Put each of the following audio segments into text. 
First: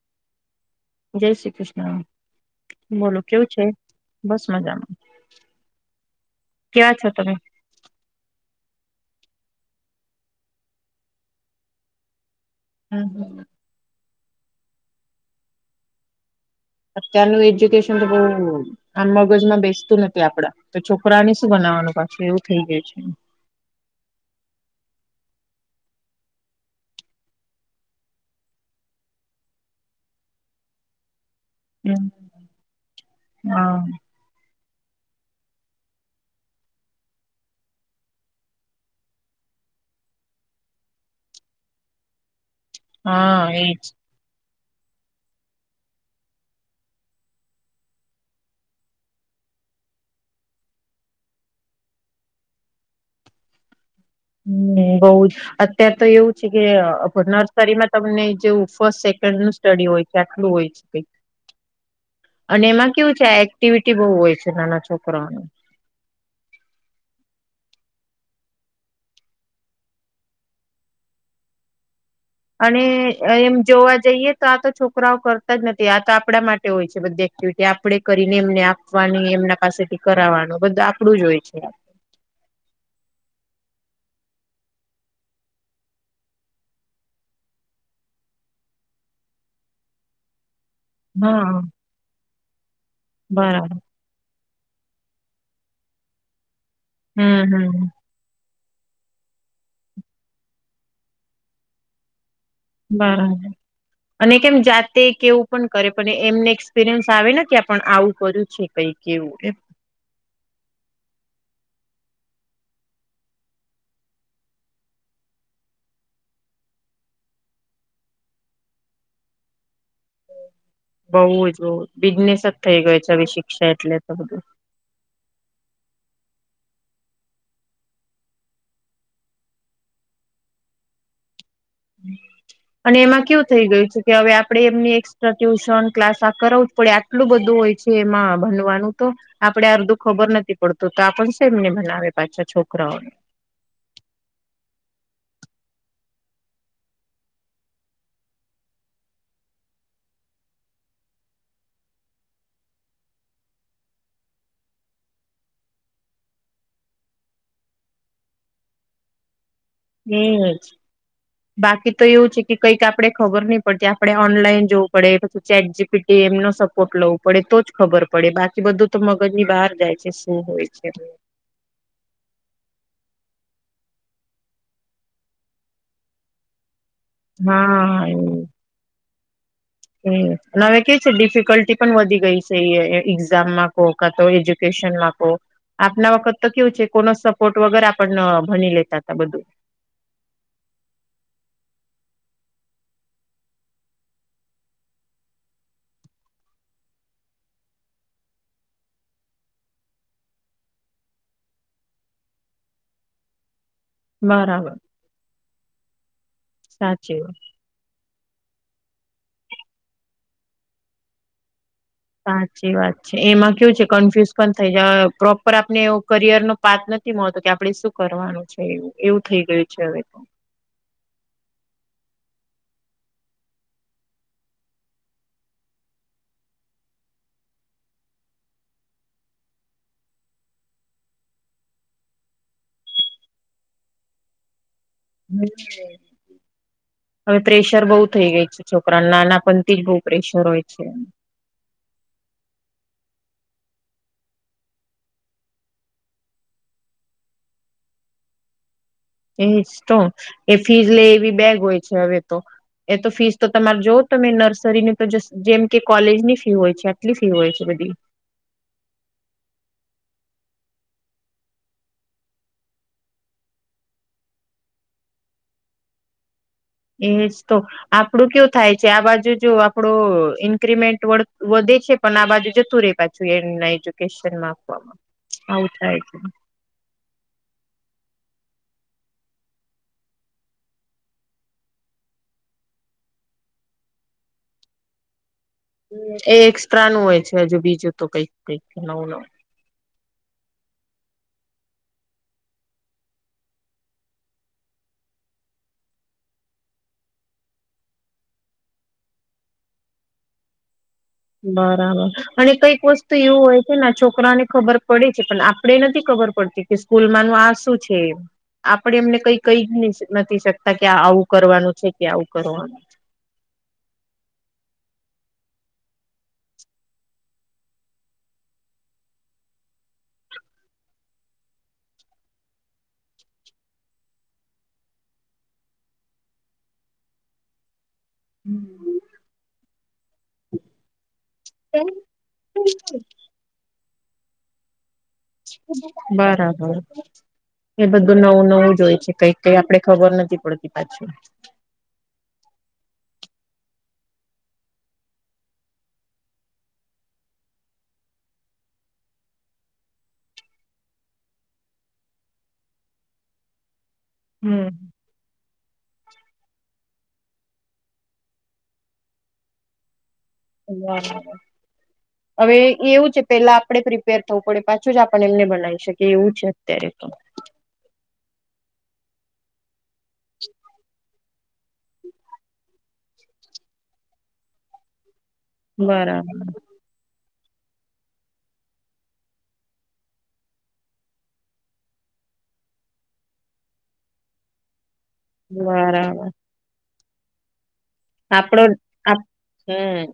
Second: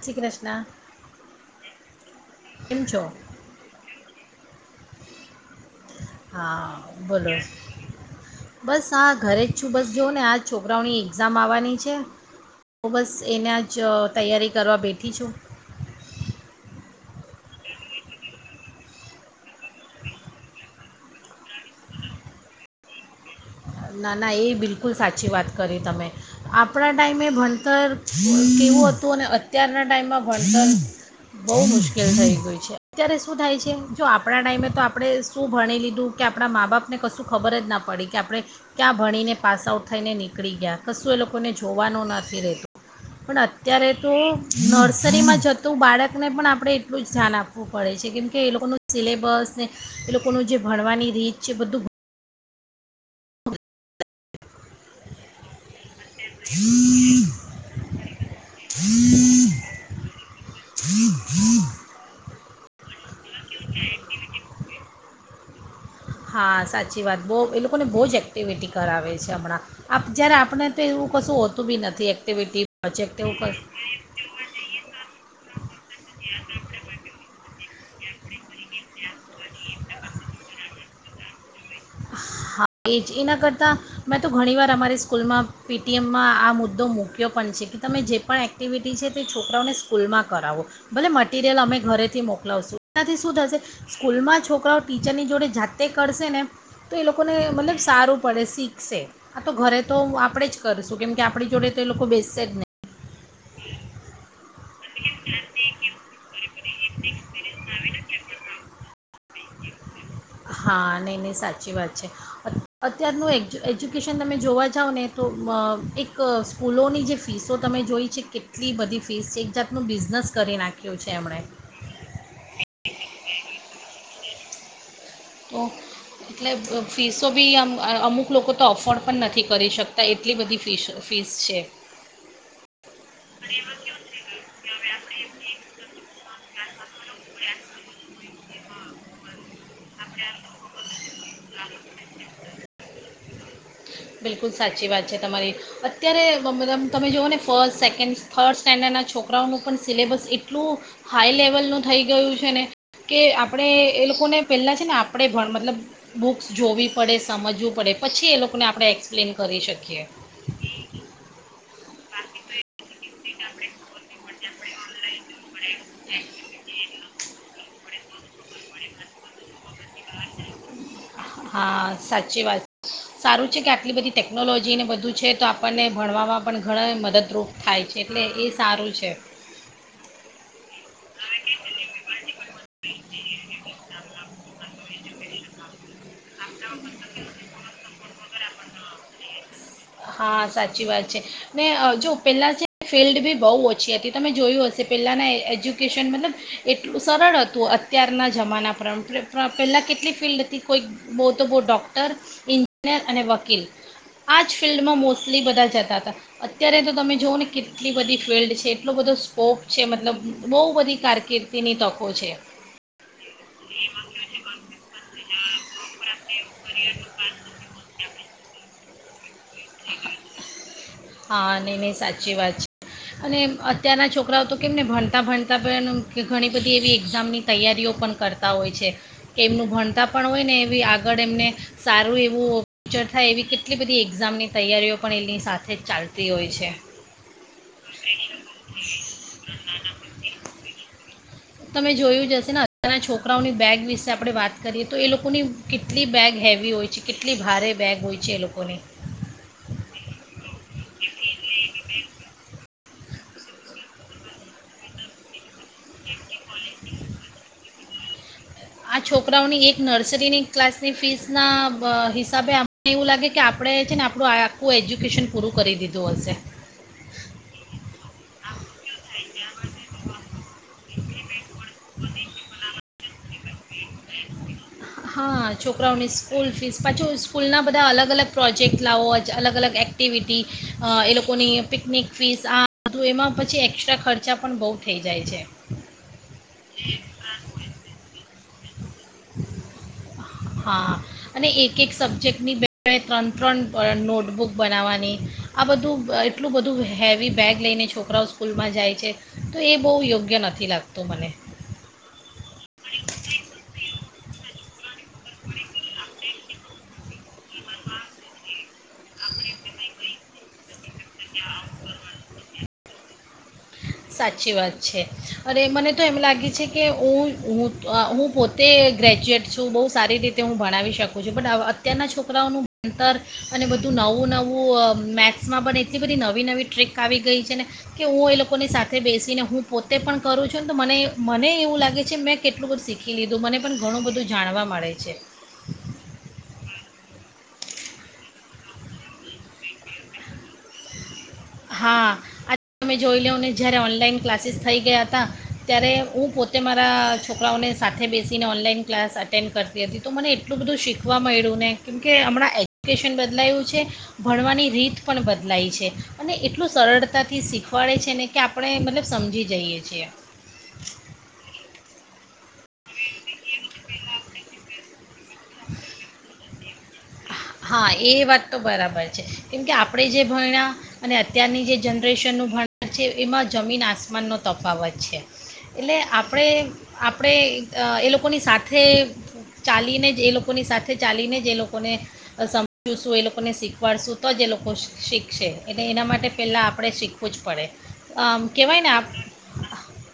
શ્રી કૃષ્ણ. જય શ્રી કૃષ્ણ. કેમ છો બોલો કેવું છે બસ મજામાં હા ક્યા છો તમે. બોલો બસ આા ઘરે જ છું બસ જોઓ ને આ છોકરાઓની એક્ઝામ આવવાની છે. તો હમ બસ હમ એના જ. તૈયારી કરવા બેઠી છું. અત્યારનું એજ્યુકેશન તો બઉ આમ મગજમાં બેસતું નથી આપડા તો છોકરાને શું બનાવવાનું પાછ એવું થઈ ગયું છે. ના ના એ બિલકુલ સાચી વાત કરી તમે આપણા ટાઈમે ભણતર કેવું હતું અને અત્યારના ટાઈમમાં ભણતર બઉ હમ મુશ્કેલ થઈ ગય છે અત્યારે શું થાય છે હા જો આપણા ટાઈમે તો આપણે શું ભણી લીધું કે આપણા મા બાપને કશું ખબર જ ના પડે કે આપણે ક્યાં ભણીને પાસઆઉટ થઈને નીકળી ગયા કશું એ લોકોને જોવાનું નથી રહે પણ હા એજ અત્યારે તો નર્સરીમાં જતું બાળકને પણ આપણે એટલું જ ધ્યાન આપવું પડે છે કેમ કે એ લોકોનું સિલેબસ ને એ લોકોનું જે ભણવાની રીત છે બધું હમ બઉ જ અત્યાર તો એવું છે કે નર્સરીમાં તમને જેવું ફર્સ્ટ સેકન્ડ નું સ્ટડી હોય છે આટલું હોય છે કઈક અને એમાં કેવું છે આ એક્ટિવિટી બહુ હોય છે નાના છોકરાઓને. હા સાચી વાત બહુ એ લોકોને બહુ જ એક્ટિવિટી કરાવે છે હમણાં જ્યારે આપણે તો એવું કશું હોતું બી નથી એક અને એમ જોવા જઈએ તો આ તો છોકરાઓ કરતા જ નથી આ તો આપણા માટે હોય છે બધ તે આપડે કરીને એમને આપવાની એમના પાસેથી કરાવવાનું બધું આપડું જ હોય છે. હા એ જ એના કરતાં મેં તો ઘણીવાર અમારી સ્કૂલમાં પીટીએમમાં આ મુદ્દો મૂક્યો પણ છે કે તમે જે પણ એક્ટિવિટી છે તે છોકરાઓને સ્કૂલમાં કરાવો ભલે મટિરિયલ હા અમે ઘરેથી મોક સુ થી શું થશે બરાબર સ્કૂલ માં છ છોકરાઓ ટીચરની જોડે જાતે કરશે ને તો એ લોકોને હમ મતલબ હમ સારું પડે શીખ આ તો ઘરે તો હું આપણેે જ કરશું કેમ કે આપણી જોડે તો એ લોકો બેસે જ નહીં બાર હજાર અને કેમ જાતે કે એવું પણ કરે પણ એમને એક્સપિરિયન્સ આવે ને કે આવું કર્યું છે કઈક. કેવું એ હા નહીં નહીં સાચી વાત છે અત્યારનું એજ એજ્યુકેશન તમે જોવા જાવ ને તો એક સ્કૂલોની જે ફીસો તમે જોઈ છે કેટલી બધી ફીસ છે એક જાત બઉ જ બિઝનેસ જ થઈ ગયો છે હવે શિક્ષા એટલે તો બધું. તો એટલે ફીસો બી આમ અમુક લોકો તો અફોર્ડ પણ નથી કરી શકતા એટલી બધી ફીસ ફીસ છે. અને એમાં કેવું થઇ ગયું છે કે હવે આપડે એમની એકસ્ટ્રા ટ્યુશન ક્લાસ આ કર એટલું બધું હોય છે એમાં તો આપડે અર્ધું ખબર નથી પડતું તો પણ શ એમને બનાવે પાછા છોકરાઓને. બિલકુલ સાચી વાત છે તમારી અત્યારે મલ તમે જુઓ ને ફર્સ્ટ સેકન્ડ થર્ડ સ્ટેન્ડર્ડના છોકરાઓનું પણ સિલેબસ એટલું હાઈ લેવલનું થઈ ગયું છે ને કે આપણે એ લોકોને પહેલાં છે ને આપણે ભણ મતલબ બુક્સ જોવી પડે સમજવું પડે પછી એ લોક કોને આપણે એક્પ્લેન એજ બાકી તો એવું છે કે કઈ આપણે ખબર નહ પડતી આપણે ઓનલાઈન જોવું પડે ચેટ જીપીટી એમનો સપોર્ટ લવું પડે તો જ ખબર પડે. પડે બાકી બધું તો મગજ ની બહાર જાય છે શું હોય છે હા સાચી વાત સારું કે આટલી બધી ટેકનોલોજીને બધું છે તો આપણને ભણવામાં પણ ઘણા મદદરૂપ થાય છે હા એટલે એમ. એ સારું છે. હમ અને હવે કેવી છે ડિફિકલ્ટી પણ વધી ગઈ છે એ એક્ઝામમાં કો કા તો આપના વખત તો કેવું છે કો સપોર્ટ વગર આપ ભણી લેતા તા બધું. હા સાચી વાત છે ને જો પહેલાં જે ફિલ્ડ બી બહુ ઓછી હતી તમે જોયું હશે પહેલાંના એજ્યુકેશન મતલબ એટલું સરળ હતું અત્યારના જમાના પર પહેલાં કેટલી ફિલ્ડ હતી કોઈક બહુ તો બહુ ડૉક્ટર ઇન્જિનિયર અને વકીલ આ આ ફિલ્ડમાં મોસ્ટલી બધા જતા હતા અત્યારે તો તમે સાચી જોવઓ વાત ને કેટલી બધી. ફિલ્ડ છે એટલો બધો સ્કોપ છે મતલબ બહુ બધી કારકિર્દ. સાચી વાત છે એમાં કેયુ છે કન્ફ્યુઝ પણ થઈ જ પ્રોપ. ઉપ આપને. કરિયર નો પાત નથી મળતો કે આપડે શું કરવાનું. છે એવું. થઈ ગય છે હવે તો. હા ન ન સાચી વાત છે અને અત્યારના છોકરાઓ તો કેમ ને ભણતા ભણતાં પણ ઘણી બધી એવી એક્ઝામની તૈયારીઓ પણ કરતા હોય છે કે એમનું ભણતા પણ હોય ને એવી આગળ એમને સારું એવું ફ્યુચર થાય એવી કેટલી બધી એક્ઝામની તૈયારીઓ. પણણે એલની હમ સાથે જ. ચાલતી હોય છે હવે પ્રેશર બહુ થઈ ગઈ છે છોકરાને નાનાપણથી જ બહુ પ્રેશર હોય છે. તમે જોયું જશે ને અજારના છોકરાઓની બેગ વિશે આપણે વાત કરીએ તો એ લોકોની કેટલી બેગ હેવી હોય છે કેટલી ભારે બેગ હોય છે એ લોકોની. એજ તો એ ફીસ લે એવી બેગ હોય છે હવે તો એ તો ફીસ તો તમારે જોવ તમે નર્સરીની તો જેમ કે કોલેજ ની ફી. ી હોય છે આટલી ફી હોય છે બધી. આ છોકરાઓની એક નર્સરીની ક્લાસની ફીસના હિસાબે અમને એવું લાગે કે આપણે છે ને આપણું આખું એજ્યુકેશન પૂરું કરી દીધું હશે. એજ તો આપડું કેવ થાય છે આ બાજુ જો આપડો ઈન્કિમેન્ટ વધે છે પણ આ બાજુ જતું રે પાછું એ નહી. હા છોકરાઓની સ્કૂલ ફીસ પાછી સ્કૂલ ના બધા અલગ અલગ. પ્રોજેક્ટ લાવો અલગ અલગ એક્ટિવિટી એ લોકોની પિકનિક ફીસ આધું એમાં પછી એસ્ટ્રા ખર્ચા પણ બહુ થઈ જાય છે. એ એકસ્ટ્રાનું હોય છે હજુ બીજું તો કઈક કઈક નવું નવું. હા અને એક એક સબ્જેક્ટની બે-બે, ત્રણ-ત્રણ નોટબુક બનાવવાની આ બધું એટલું બધું હેવી બેગ લઈને છોકરાઓ સ્કૂલમાં જાય છે તો એ બહુ યોગ્ય નથી લાગતું. મને બરાબર અને કઈક વસ્તુ એવું હોય છે ને આ છોક કરાને ખબર પડે છે પણ આપડે નથી ખબર પડતી કે સ્કૂલમાંનું આ શું છે આપડે એમને કઈ કઈ જ નથી શકતા કે આવું કરવાનું છે કે આવું કરવાનું. સાચી વાત છે અરે મને તો એમ લાગે છે કે ઉ ઉ અ હું પોતે ગ્રેજ્યુએટ છું બહુ સારી રીતે હું ભણાવી શકું છું બટ અત્યારના છોકરાઓનું ભણતર અને બધું નવું-નવું અ મેથ્સમાં પણ એટલી બધી નવી-નવી ટ્રીક આવી ગઈ છે ને કે હું એ લોકોની સાથે બેસીને હું પોતે પણ કરું છું ને તો મને મને એવું લાગે છે મેં કેટલું બધું શીખી લીધું મને પણ ઘણું બધું જાણવા મળે છે. બરાબર એ બધું નવું-નવું જો હોય છે કઈક કઈક આપડે ખબર નથી પડતી પાછી. હા આજે તમે જોઈ લેવને જ્યારે ઓનલાઈન ક્લાસીસ થઈ ગયા હતા ત્યારે હું પોતે મારા છોકરાઓને સાથે બેસીને ઓનલાઈન ક્લાસ અટેન્ડ કરતી હતી તો મને એટલું બધું શીખવા મળ્યું ને કેમકે હમણાં એજ્યુકેશન બદલાયું છે ભણવાની હમ રીત પણ બદલાઈ છે. એટલું સરળતાથી શીખવાડે છે ને કે આપણે મતલબ સમજી જઈએ છીએ. બરાબર. હવે એવું છે પેલા આપડે પ્રિપેર થવું પડે પાછું જ આ પણ એમને ભનાઈ શકીએ એવું છે અત્યારે તો. હા એ વાત તો બરાબર છે કેમકે આપણે જે ભયણા અને અત્યારની જે જનરેશનનું ભણતર છે એમાં જમીન આસમાનનો તફાવત છે. એટલે બરાબર આપણે આપ આપણે એ લોકોની સાથે ચાલીને જ એ લોકોની સાથે ચાલીને જ એ લોકોને સમજું શું એ લોકોને શીખવાડશું તો જ એ લોકો શીખશે એટલે એના બરાબર માટે પહેલાં આપણે શીખવું પૂછ પડે. આમ આપણો કહેવાય ને આપ હમ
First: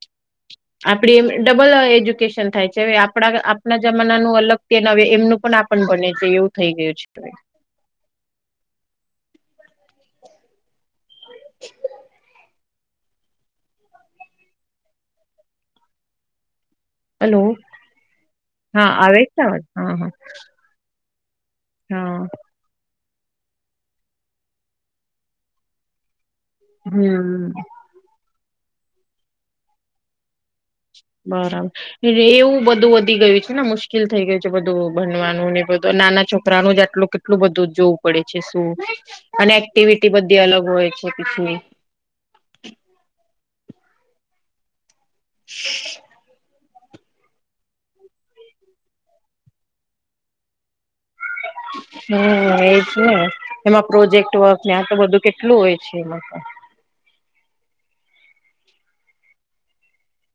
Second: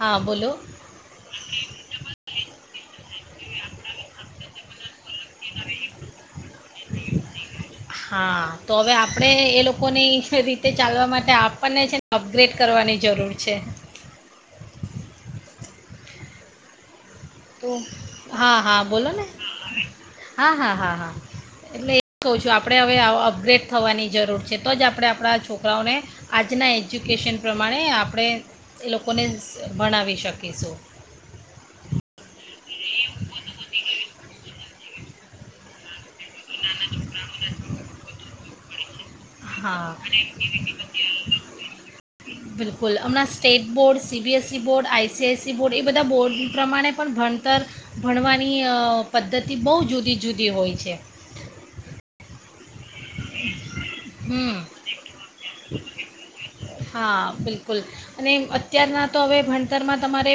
હા બોલો આપણી એમ ડબલ એજ્યુકેશન થાય છે હવે આ આપડા આપણા જમાનાનું અલગ પી હવે એમનું પણ આપણ ભને છે એવું થઈ ગયું છે હવે. ણે એ લોકોની રીતે ચાલવા માટે આપણને છે ને અપગ્રેડ કરવાની જરૂર છે. હલો તો હા હા બોલો આવે ને છે અવાજ હા હા હા હા હા. એટલે એ જ હા કવ છું આપડે હવે અપગ્રેડ થવાની જરૂર છે તો જ આપણે આપણા છોકરાઓને આજના એજ્યુકેશન હમ પ્રમાણે આપણે એ લોકોને સ ભણાવી શકીશું. બરાબર એ એવું ધું વધી ગયું છે ને મુશ્કેલ કેલ થઈ ગયું છે બધું ભનવાનુંને બધું નાના છોક રાઓ જ આટલું કેટલું બધું જોવું પડે. એ શું? અને હા એક્ટિવિટી બધી અલગ હોય છે. [unintelligible] બિલકુલ હમણાં state board C B S E board આઈ. [unintelligible] બોર્ડ એ બધા બોર્ડ પ્રમાણે પણ ભણતર ભણવાની પદ્ધતિ બહુ જુદી જુદી હોય છે. હમ એજ ને. એમાં પ્રોજેક્ટ વર્ક હમ ને આ તો બધું કેટલું હોય છે, એમાં પણ કુલ અને અત્યારના તો હવે ભણતરમાં તમારે